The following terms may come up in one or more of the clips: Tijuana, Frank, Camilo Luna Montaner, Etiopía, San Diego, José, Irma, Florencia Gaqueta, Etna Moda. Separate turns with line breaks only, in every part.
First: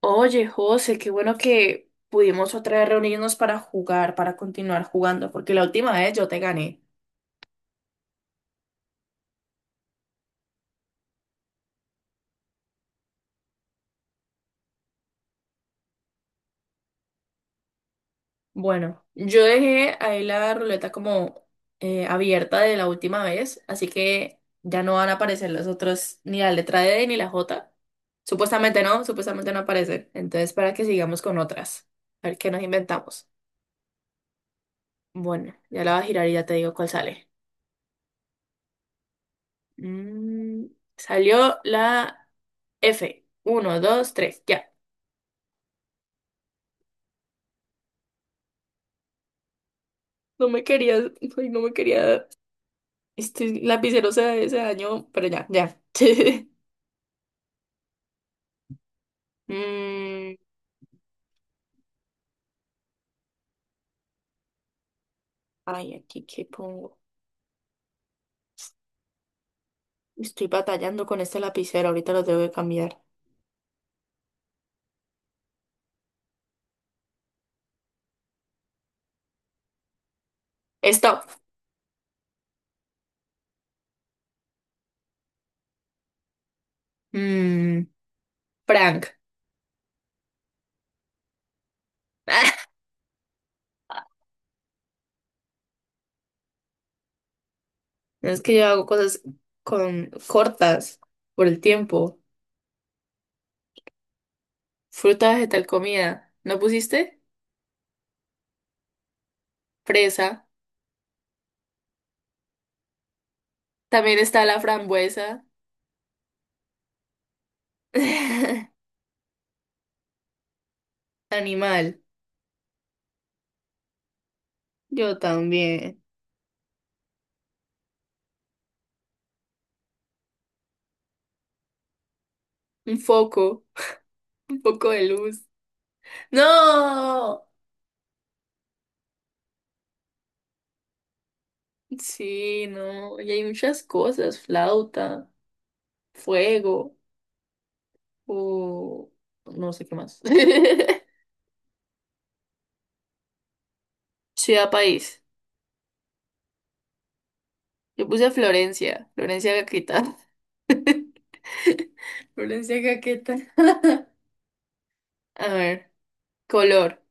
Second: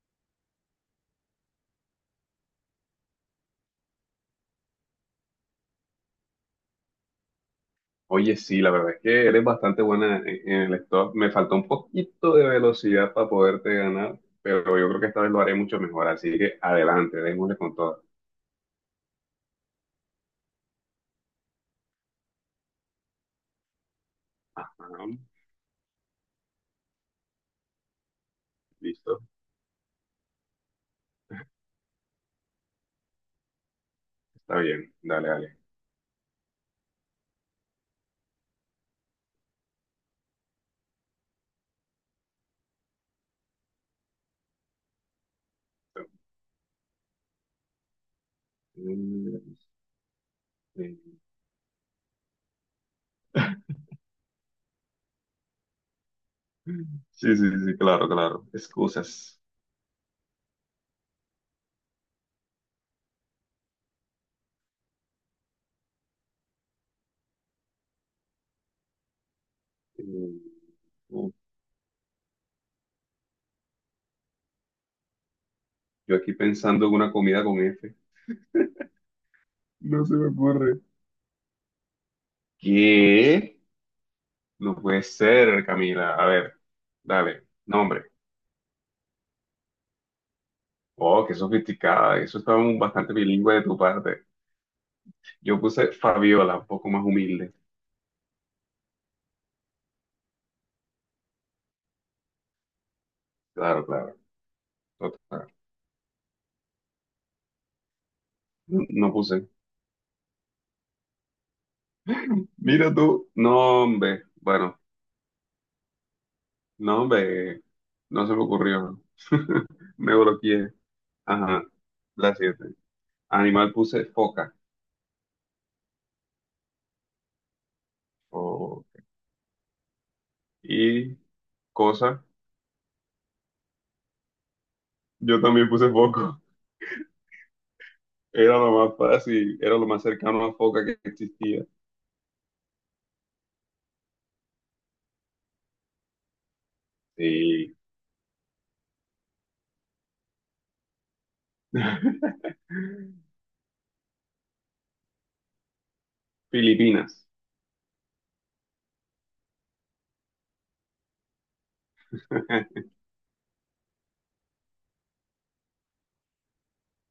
Oye, José, qué bueno que pudimos otra vez reunirnos para jugar, para continuar jugando, porque la última vez yo te gané.
Oye, sí, la verdad es que eres bastante buena en el stop. Me faltó un poquito de velocidad para poderte ganar, pero yo creo que esta vez lo haré mucho mejor. Así que adelante, démosle con todo.
Bueno, yo dejé ahí la ruleta como abierta de la última vez, así que ya no
Ajá,
van a aparecer los otros, ni la letra D ni la J.
listo,
Supuestamente no aparecen. Entonces, para que sigamos con otras. A ver qué nos inventamos.
está bien, dale,
Bueno,
dale.
ya la voy a girar y ya te digo cuál sale. Mm, salió la F. Uno, dos, tres, ya. No me quería,
Mm,
ay, no me quería, este lapicero se dañó, pero ya, ya.
sí, sí, sí, sí, claro, claro. Excusas.
Mm, ay, aquí qué pongo.
Mm,
Estoy batallando con
uh,
este lapicero, ahorita lo tengo que cambiar.
Yo aquí pensando en una comida con F. No se me ocurre.
Stop.
¿Qué? No puede ser, Camila. A ver, dale,
Mm,
nombre.
Frank.
Oh, qué sofisticada. Eso está bastante bilingüe de tu parte. Yo puse Fabiola, un poco más humilde.
Es que yo hago cosas con cortas por el tiempo.
Claro, claro.
Fruta,
Total.
vegetal, comida. ¿No pusiste?
No, no puse.
Fresa.
Mira tú. No,
También
hombre.
está la
Bueno,
frambuesa.
no, hombre. No se me ocurrió. Me bloqueé. Ajá.
Animal.
La siete. Animal puse foca.
Yo también.
Oh, y cosa.
Un foco. Un poco de
Yo
luz.
también puse foco.
No,
Era lo más fácil. Era lo más cercano a foca que existía.
sí, no, y hay muchas cosas, flauta, fuego,
Sí.
o no sé qué más. Ciudad, país.
Filipinas.
Yo puse Florencia, Florencia Gaqueta. Florencia Gaqueta. A ver, color,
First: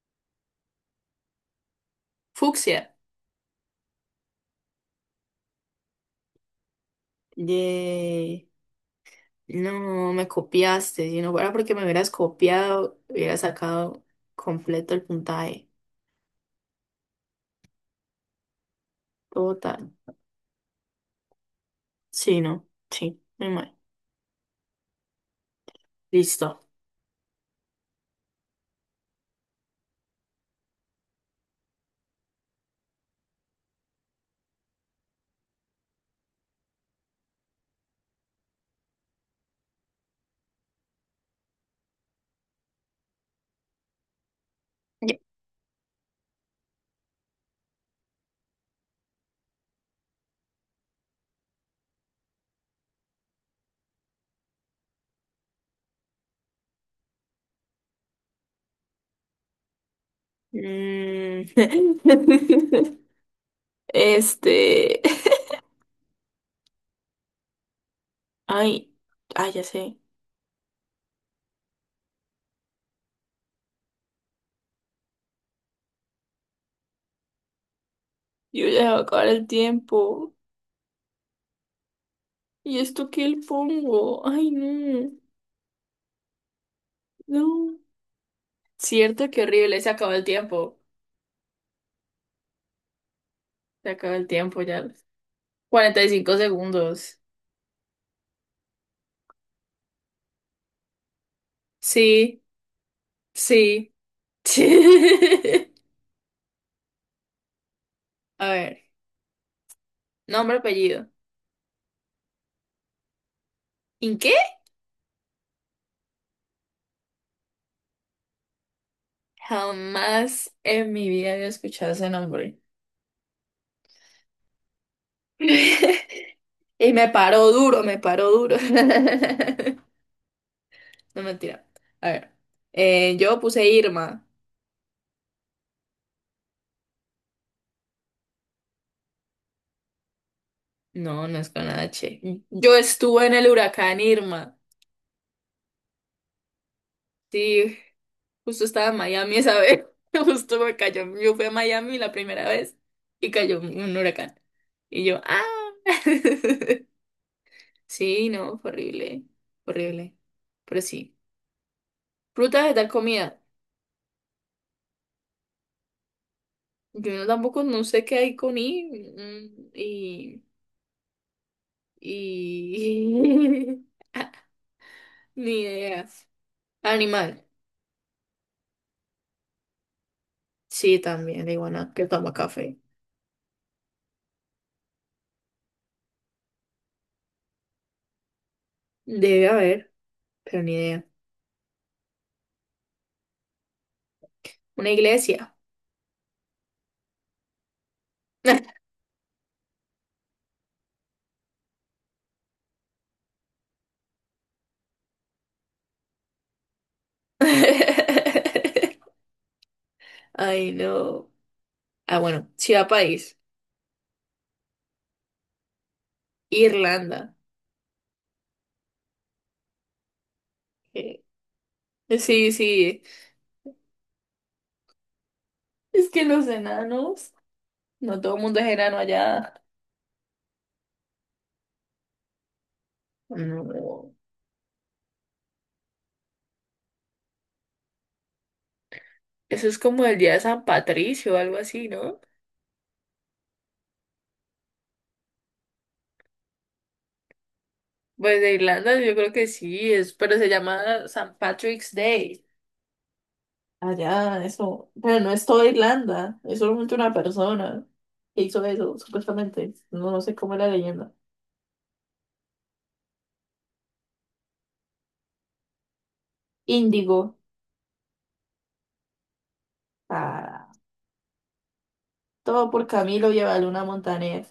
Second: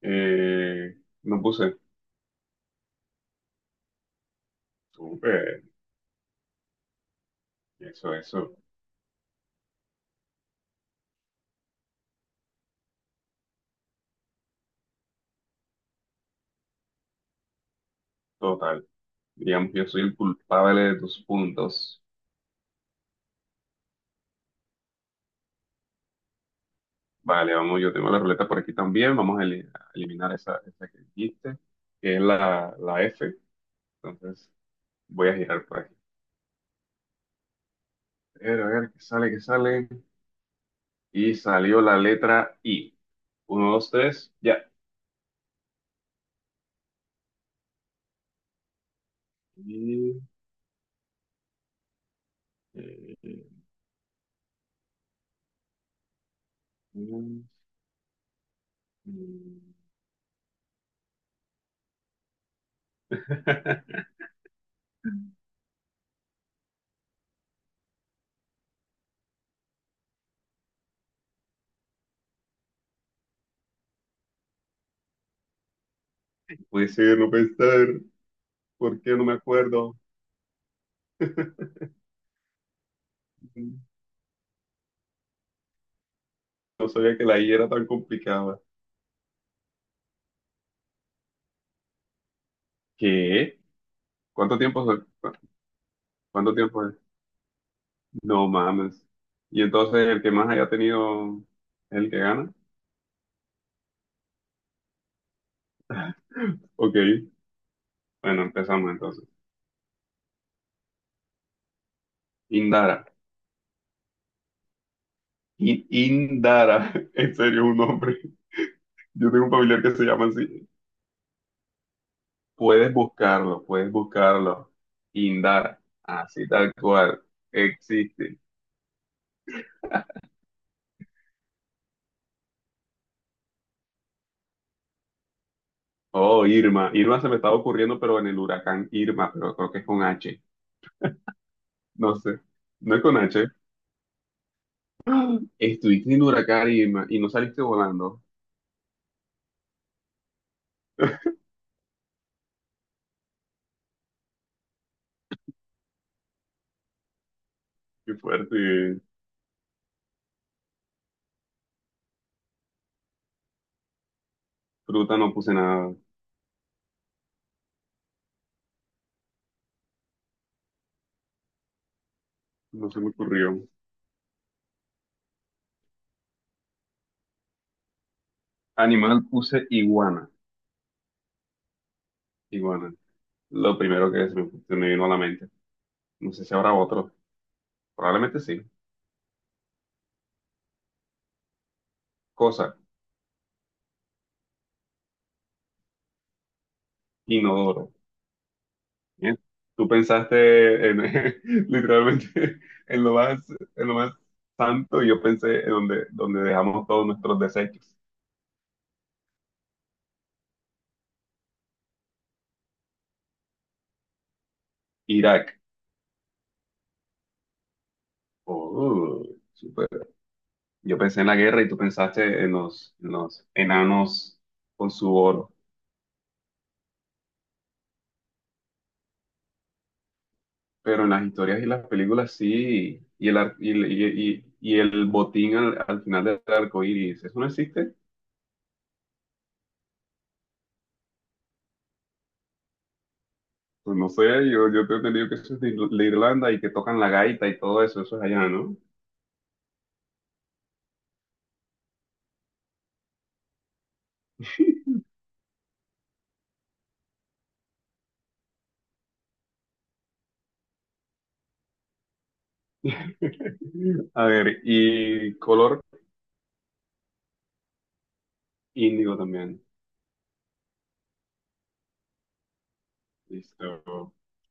Eh, no puse.
fucsia.
Súper. Eso,
Yay.
eso.
No, me copiaste. Si no fuera porque me hubieras copiado, hubiera sacado completo el puntaje.
Total. Digamos que yo
Total.
soy el culpable de tus puntos.
Sí, no, sí, muy mal. Listo.
Vale, vamos, yo tengo la ruleta por aquí también. Vamos a, a eliminar esa, esa que dijiste, que es la F. Entonces, voy a girar por aquí. A ver, qué sale, qué sale. Y salió la letra I. Uno, dos, tres, ya. Y, eh, mm, mm.
Mm. Este. Ay, ay, ya sé.
Puede ser, no pensar.
Yo ya va a
¿Por qué no
acabar
me
el
acuerdo?
tiempo. ¿Y esto qué le pongo? Ay, no.
No sabía que la I era
No.
tan complicada.
Cierto, qué horrible. Se acabó el tiempo.
¿Qué?
Se acabó el
¿Cuánto
tiempo
tiempo
ya.
soy?
45
¿Cuánto tiempo es?
segundos.
No mames. Y entonces el que más haya tenido es el que
Sí,
gana.
sí.
Ok. Bueno,
A ver.
empezamos entonces.
Nombre, apellido.
Indara.
¿En qué?
Indara. En serio, un nombre. Yo tengo un familiar que se llama
Jamás
así.
en mi vida había escuchado ese nombre.
Puedes buscarlo, puedes buscarlo. Indara. Así tal
Y me
cual.
paró duro, me paró
Existe.
duro. No mentira. A ver, yo puse Irma.
Oh, Irma. Irma se me estaba ocurriendo, pero en el huracán Irma, pero creo que es con H.
No, no es con
No
H.
sé.
Yo
No es con
estuve en
H.
el huracán Irma.
Estuviste en huracán y no saliste
Sí,
volando.
justo estaba en Miami esa vez. Justo me cayó. Yo fui a Miami la primera vez y cayó un huracán. Y yo, ah.
Qué
Sí, no, fue
fuerte.
horrible. Horrible. Pero sí. Frutas de tal comida.
Fruta no puse nada.
Yo no- Tampoco no sé qué hay con I. Y.
No se me ocurrió.
Y... Ni ideas. Animal.
Animal puse iguana.
Sí, también, la iguana que toma café.
Iguana. Lo primero que se me vino a la mente. No sé si habrá otro. Probablemente sí.
Debe haber, pero ni idea.
Cosa.
Una iglesia.
Inodoro. Bien. Tú pensaste en, literalmente en lo más, en lo más santo y yo pensé en donde, donde dejamos todos nuestros desechos.
Ay, no. Ah, bueno, ciudad, país.
Irak.
Irlanda.
Oh, yo pensé
Eh,
en la guerra y tú pensaste
sí,
en los,
sí.
en los enanos con su oro.
Es que los enanos. No todo el mundo es enano allá.
Pero en las historias y las películas sí, y el, ar-
No.
y el botín al final del arco iris, ¿eso no existe?
Eso es como el día de San Patricio o algo así, ¿no?
Pues no sé, yo te he entendido que eso es de Irlanda y que tocan la gaita y todo eso, eso es
Pues
allá,
de
¿no?
Irlanda yo creo que sí, es, pero se llama San Patrick's Day. Allá, eso. Pero no es toda Irlanda, es solamente una persona que hizo eso, supuestamente. No, no sé cómo es la leyenda.
A ver, y color
Índigo.
índigo también.
Ah, todo por Camilo Luna
Listo.
Montaner.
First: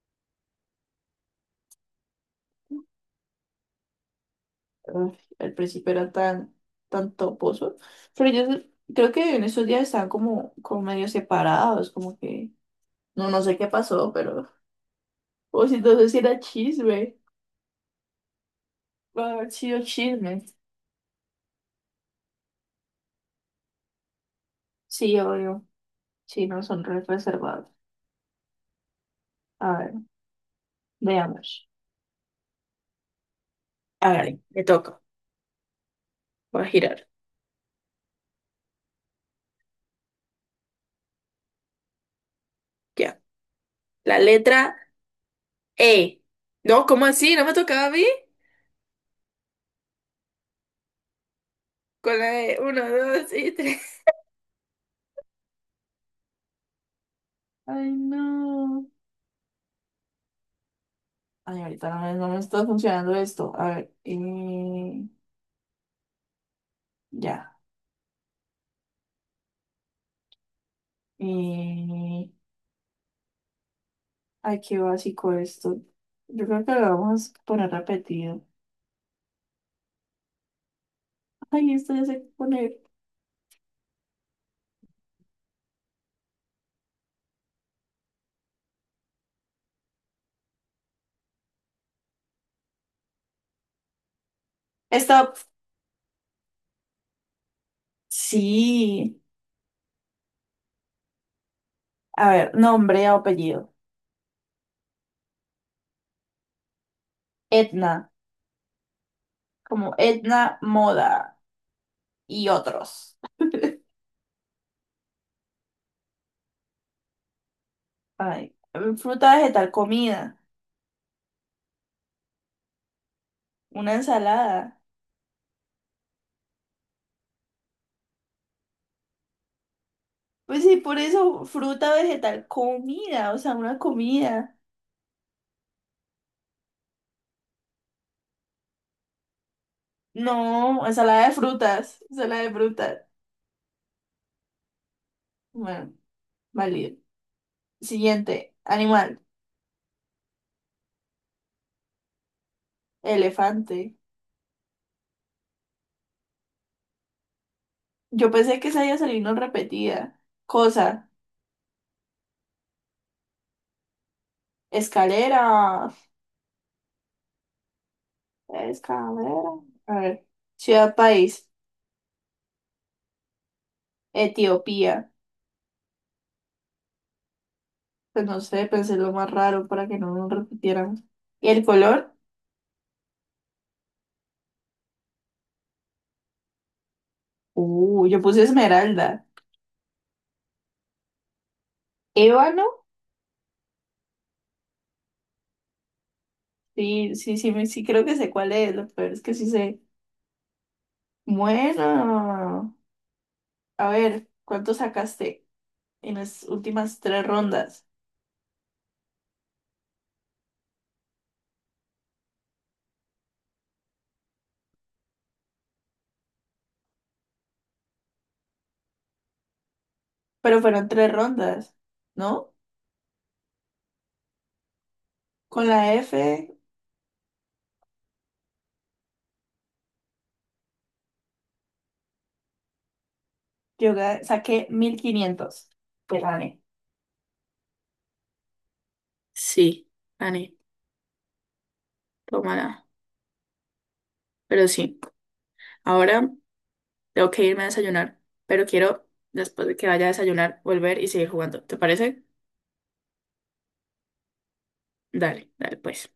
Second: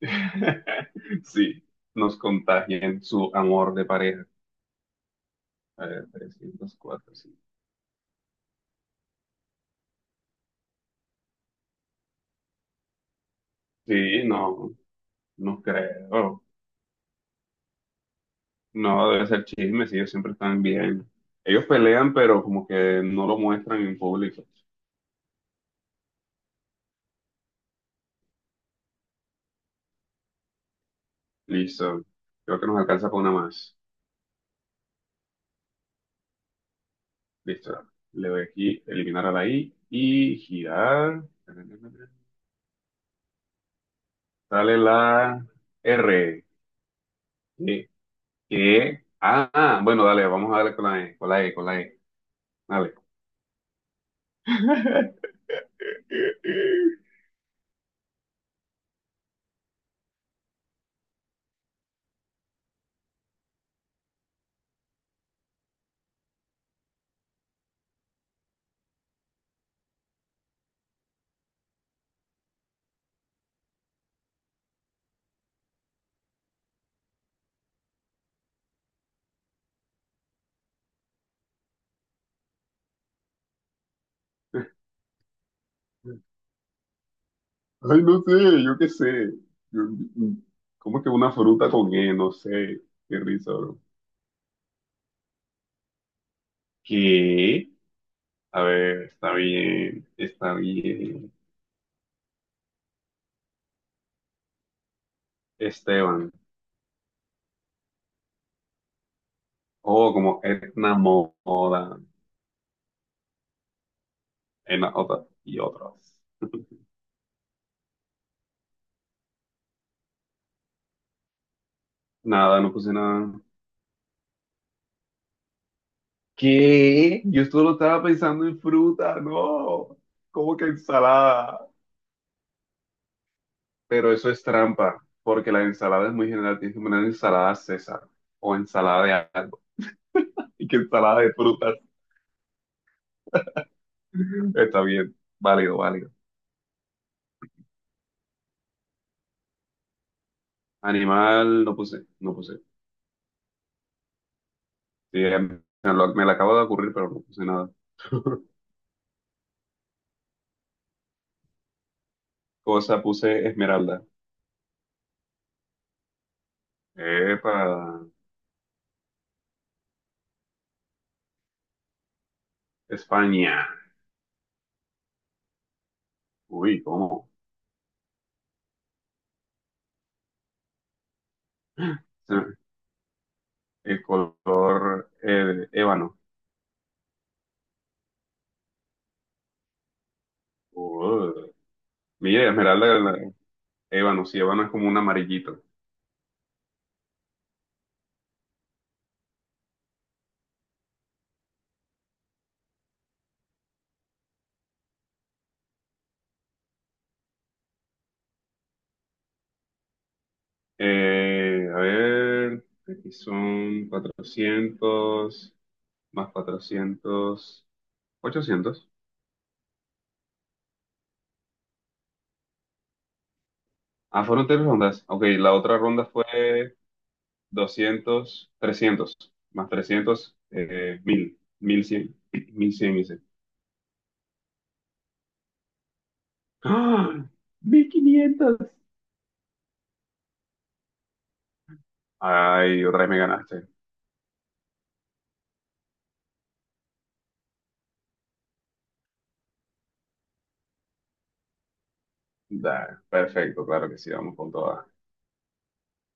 Sí, nos contagian su amor de pareja.
Uf, el
A
principio
ver,
era tan, tan
304, sí.
toposo. Pero yo creo que en esos días estaban como, como medio separados, como que no sé qué pasó,
Sí,
pero.
no. No
O si entonces era
creo.
chisme.
No, debe
Va a
ser
haber sido
chisme, sí, ellos siempre
chisme.
están bien. Ellos pelean, pero como que no lo muestran en público.
Sí, obvio. Sí, no son re reservados. A ver, veamos.
Listo. Creo que nos alcanza para una más.
A ver, me toca. Va a girar.
Listo. Le doy aquí, eliminar a la I y girar.
Ya. La letra
Sale la
E.
R.
No, ¿cómo así? ¿No me tocaba a
¿Qué?
mí?
¿Qué? Ah, ah, bueno, dale, vamos a darle con la E, con la E.
Con la E. Uno,
Dale.
dos y tres. Ay, no. Ay, ahorita no me está funcionando esto. A ver, ya. Eh, ay, qué básico esto. Yo creo que lo vamos a poner repetido. Ay, esto ya sé qué poner.
Ay, no sé, yo qué sé. Yo- ¿Cómo que una fruta con E? No sé. Qué risa, bro.
Esta,
¿Qué? A ver,
sí.
está bien, está bien.
A ver, nombre, o apellido.
Esteban.
Etna, como
Oh, como
Etna
Etna
Moda
Moda.
y otros.
Y otras.
Ay, fruta, vegetal, comida,
Nada, no puse nada.
una ensalada.
¿Qué? Yo solo estaba pensando en fruta, no. ¿Cómo
Pues
que
sí, por eso
ensalada?
fruta, vegetal, comida, o sea, una
Pero eso es
comida.
trampa, porque la ensalada es muy general. Tienes que poner ensalada César o ensalada de algo.
No,
Y que ensalada
ensalada
de
de
frutas.
frutas, ensalada de frutas.
Está bien, válido,
Bueno,
válido.
válido. Siguiente, animal,
Animal, no puse, no puse.
elefante.
Sí, em, me lo acabo de ocurrir, pero no puse nada.
Yo pensé que esa iba a salir no repetida. Cosa,
Cosa, puse esmeralda.
escalera,
Epa,
escalera. A ver, ciudad, país,
España.
Etiopía.
Uy, ¿cómo?
Pues no sé, pensé lo más raro para que no nos repitieran. ¿Y el color?
Se- El color ébano.
Yo puse esmeralda.
Uh, mira,
Ébano,
esmeralda, ébano, sí, ébano es como un amarillito.
sí, sí, sí, sí, creo que sé cuál es. Lo peor es que sí sé. Bueno, a ver, ¿cuánto sacaste en las últimas tres rondas?
A ver, aquí son 400 más 400, 800.
Pero fueron tres rondas, ¿no?
Ah, fueron tres rondas. Ok, la
Con
otra
la
ronda
F,
fue 200, 300, más 300, 1000, 1100, 1100 hice.
saqué 1500. Pues gané.
¡Ah! 1500.
Sí, Ani,
Ay,
tómala.
otra vez me ganaste.
Pero sí, ahora tengo que irme a desayunar, pero quiero, después de que vaya a desayunar, volver y seguir jugando. ¿Te parece?
Da, perfecto, claro que sí, vamos con todas.
Dale, dale, pues.